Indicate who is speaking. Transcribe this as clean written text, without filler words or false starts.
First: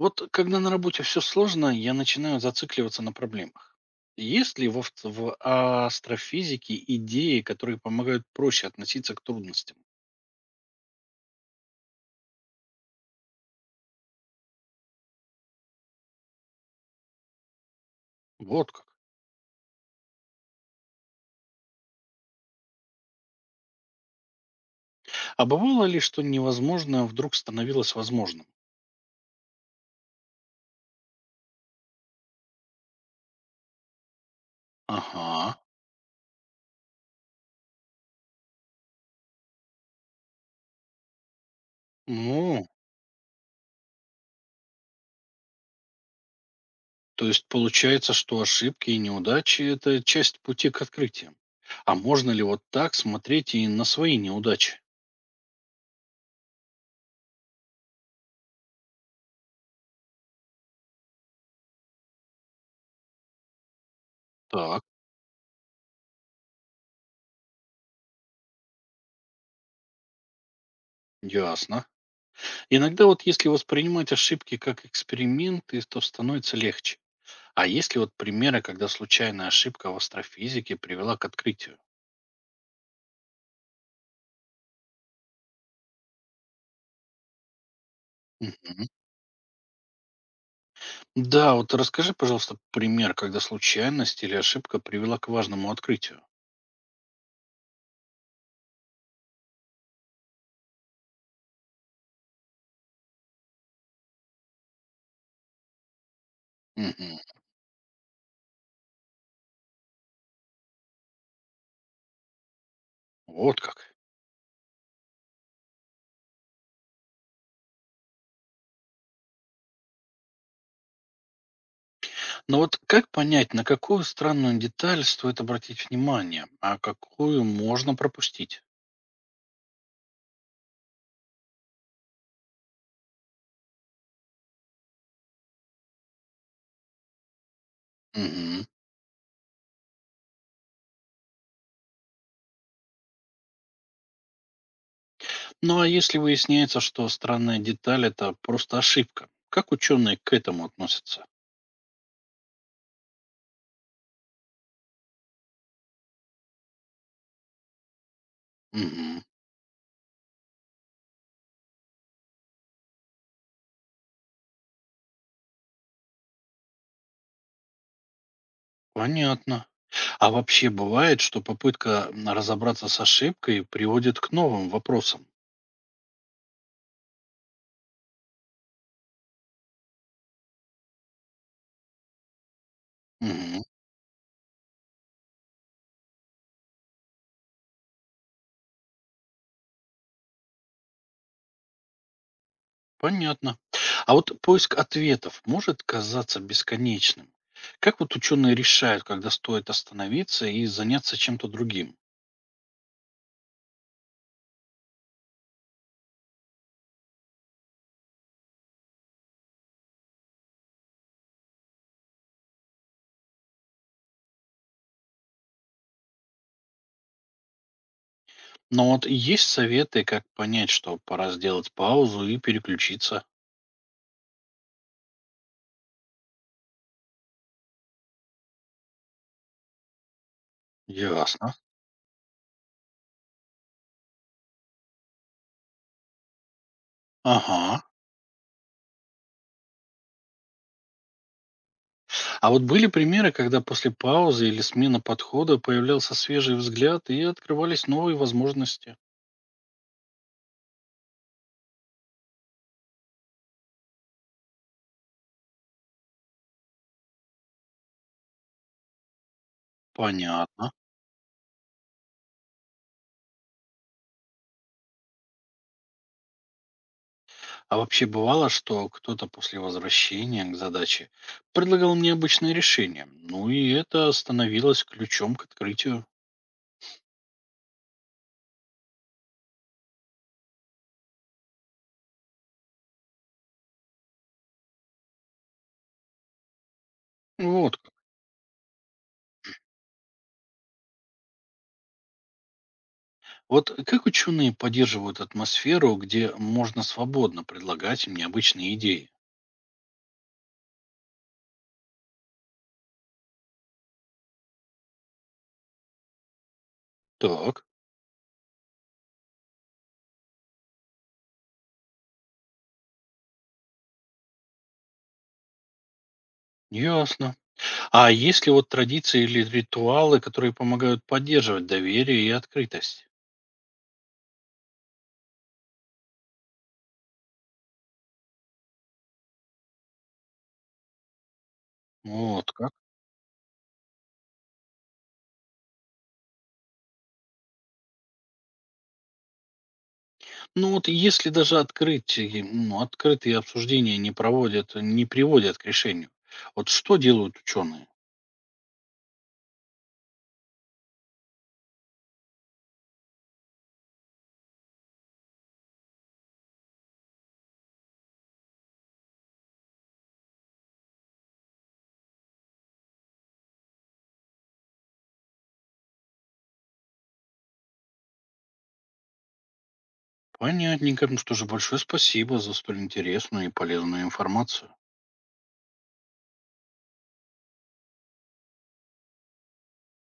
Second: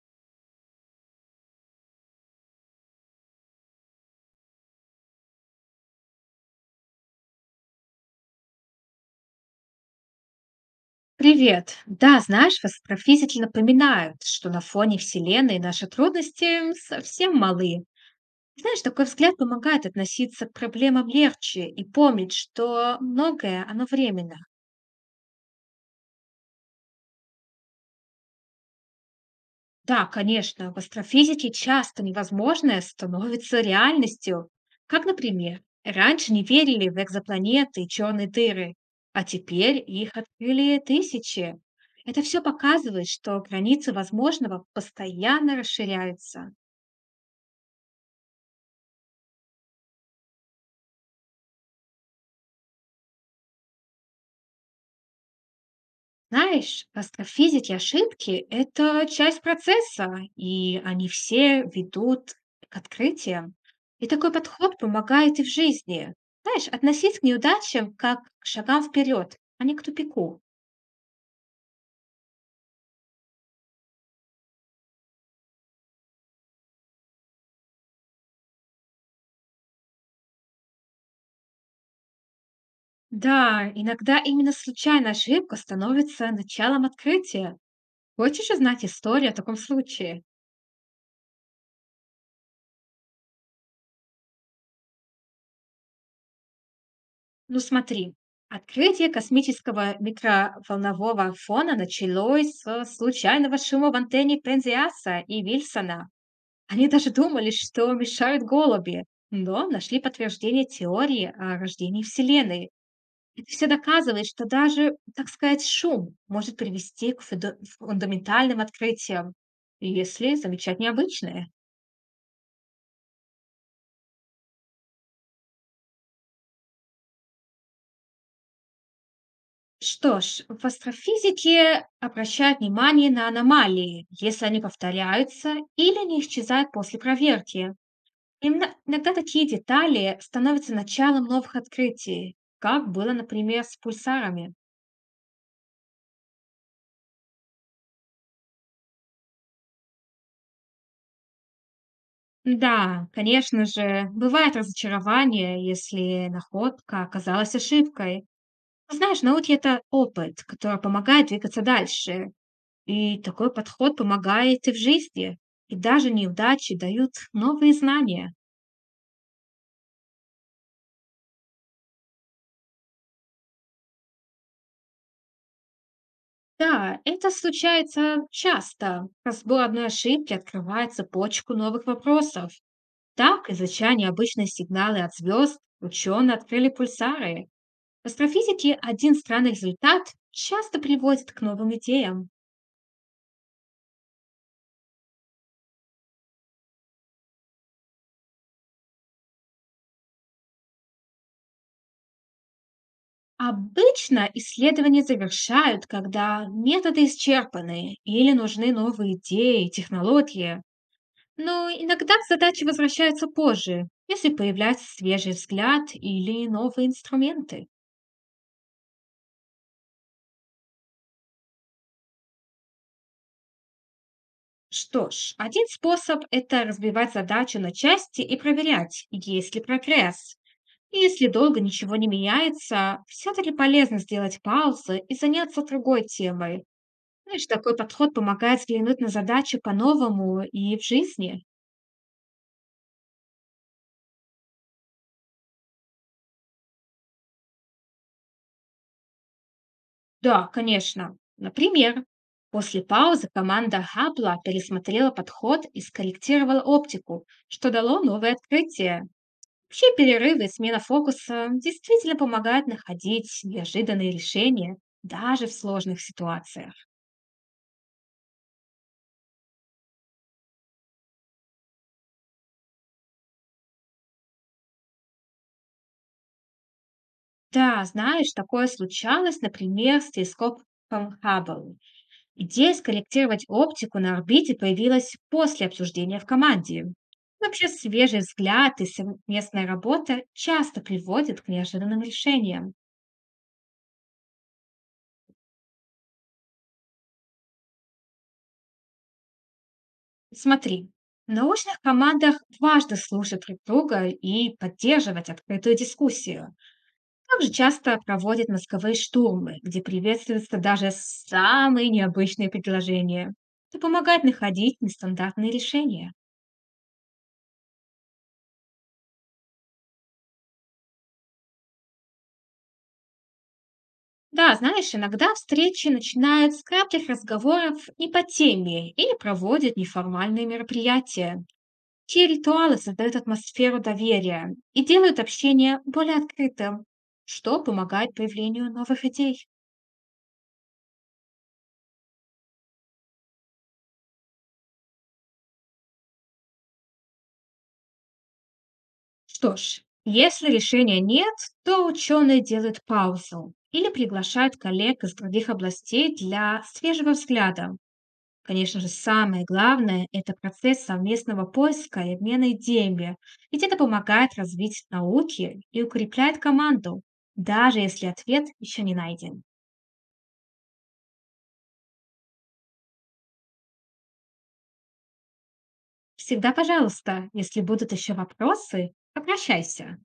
Speaker 1: Вот когда на работе все сложно, я начинаю зацикливаться на проблемах. Есть ли в астрофизике идеи, которые помогают проще относиться к трудностям?
Speaker 2: Привет. Да, знаешь, астрофизики напоминают, что на фоне Вселенной наши трудности совсем малы.
Speaker 1: Вот
Speaker 2: Знаешь,
Speaker 1: как.
Speaker 2: такой взгляд помогает относиться к проблемам легче и помнить, что многое, оно временно.
Speaker 1: А бывало ли, что невозможное вдруг становилось возможным?
Speaker 2: Да, конечно, в астрофизике часто невозможное становится реальностью. Как,
Speaker 1: Ага.
Speaker 2: например, раньше не верили в экзопланеты и черные дыры, а теперь их открыли тысячи. Это все
Speaker 1: Ну,
Speaker 2: показывает, что границы возможного постоянно расширяются.
Speaker 1: то есть получается, что ошибки и неудачи– это часть пути к открытиям. А можно ли вот так смотреть и на свои неудачи?
Speaker 2: Знаешь, астрофизики ошибки — это часть процесса, и они все ведут к открытиям. И такой подход
Speaker 1: Так,
Speaker 2: помогает и в жизни. Знаешь, относись к неудачам как к шагам вперед, а не к тупику.
Speaker 1: ясно. Иногда вот если воспринимать ошибки как эксперименты, то становится легче. А есть ли вот примеры, когда случайная ошибка в астрофизике привела к открытию?
Speaker 2: Да, иногда именно случайная ошибка становится началом открытия. Хочешь узнать
Speaker 1: Мгм.
Speaker 2: историю о таком случае?
Speaker 1: Да, вот расскажи, пожалуйста, пример, когда случайность или ошибка привела к важному открытию.
Speaker 2: Ну смотри, открытие космического микроволнового фона началось с случайного шума в антенне Пензиаса и Вильсона. Они даже
Speaker 1: Мгм.
Speaker 2: думали, что мешают голуби, но нашли подтверждение теории о рождении Вселенной. Это
Speaker 1: Вот
Speaker 2: все
Speaker 1: как.
Speaker 2: доказывает, что даже, так сказать, шум может привести к фундаментальным открытиям, если замечать необычное.
Speaker 1: Но вот как понять, на какую странную деталь стоит обратить внимание, а какую можно пропустить?
Speaker 2: Что ж, в астрофизике обращают внимание на аномалии, если они повторяются или не исчезают после проверки.
Speaker 1: Мгм.
Speaker 2: Иногда такие детали становятся началом новых открытий, как было, например, с пульсарами.
Speaker 1: Ну а если выясняется, что странная деталь это просто ошибка, как ученые к этому относятся?
Speaker 2: Да, конечно же, бывает разочарование, если находка оказалась ошибкой. Но знаешь,
Speaker 1: Мгм.
Speaker 2: в науке это опыт, который помогает двигаться дальше. И такой подход помогает и в жизни. И даже неудачи дают новые знания.
Speaker 1: Понятно. А вообще бывает, что попытка разобраться с ошибкой приводит к новым вопросам?
Speaker 2: Да, это случается часто. Разбор одной ошибки открывает цепочку новых вопросов. Так,
Speaker 1: Мгм.
Speaker 2: изучая необычные сигналы от звезд, ученые открыли пульсары. В астрофизике один странный результат часто приводит к новым идеям.
Speaker 1: Понятно. А вот поиск ответов может казаться бесконечным. Как вот ученые решают, когда стоит остановиться и заняться чем-то другим?
Speaker 2: Обычно исследования завершают, когда методы исчерпаны или нужны новые идеи и технологии. Но иногда задачи возвращаются позже, если появляется свежий взгляд или новые инструменты.
Speaker 1: Но вот есть советы, как понять, что пора сделать паузу и переключиться?
Speaker 2: Что ж, один способ — это разбивать задачу на части и проверять, есть ли прогресс. И если
Speaker 1: Ясно.
Speaker 2: долго ничего не меняется, все-таки полезно сделать паузы и заняться другой темой. Знаешь, такой
Speaker 1: Ага.
Speaker 2: подход помогает взглянуть на задачу по-новому и в жизни.
Speaker 1: А вот были примеры, когда после паузы или смены подхода появлялся свежий взгляд и открывались новые возможности?
Speaker 2: Да, конечно. Например, после паузы команда Хабла пересмотрела подход и скорректировала оптику, что дало новое открытие. Вообще перерывы и
Speaker 1: Понятно.
Speaker 2: смена фокуса действительно помогают находить неожиданные решения даже в сложных ситуациях.
Speaker 1: А вообще бывало, что кто-то после возвращения к задаче предлагал необычное решение, ну и это становилось ключом к открытию.
Speaker 2: Да, знаешь, такое случалось, например, с телескопом Хаббл. Идея скорректировать оптику на орбите появилась после обсуждения в команде. Вообще
Speaker 1: Вот как.
Speaker 2: свежий взгляд и совместная работа часто приводят к неожиданным решениям.
Speaker 1: Вот как ученые поддерживают атмосферу, где можно свободно предлагать им необычные идеи?
Speaker 2: Смотри, в научных командах важно слушать друг друга и поддерживать открытую дискуссию. Также
Speaker 1: Так,
Speaker 2: часто проводят мозговые штурмы, где приветствуются даже самые необычные предложения. Это помогает находить нестандартные решения.
Speaker 1: ясно. А есть ли вот традиции или ритуалы, которые помогают поддерживать доверие и открытость?
Speaker 2: Да, знаешь, иногда встречи начинают с кратких разговоров не по теме или проводят неформальные мероприятия. Те
Speaker 1: Вот как.
Speaker 2: ритуалы создают атмосферу доверия и делают общение более открытым, что помогает появлению новых идей.
Speaker 1: Ну вот если даже открытие, ну, открытые обсуждения не проводят, не приводят к решению, вот что делают ученые?
Speaker 2: Что ж, если решения нет, то ученые делают паузу или приглашают коллег из других областей для свежего взгляда. Конечно же, самое главное — это процесс совместного поиска и обмена идеями, ведь это помогает развить науки и укрепляет команду, даже если ответ еще не найден.
Speaker 1: Понятненько, ну что же, большое спасибо за столь интересную и полезную информацию.
Speaker 2: Всегда пожалуйста, если будут еще вопросы, обращайся.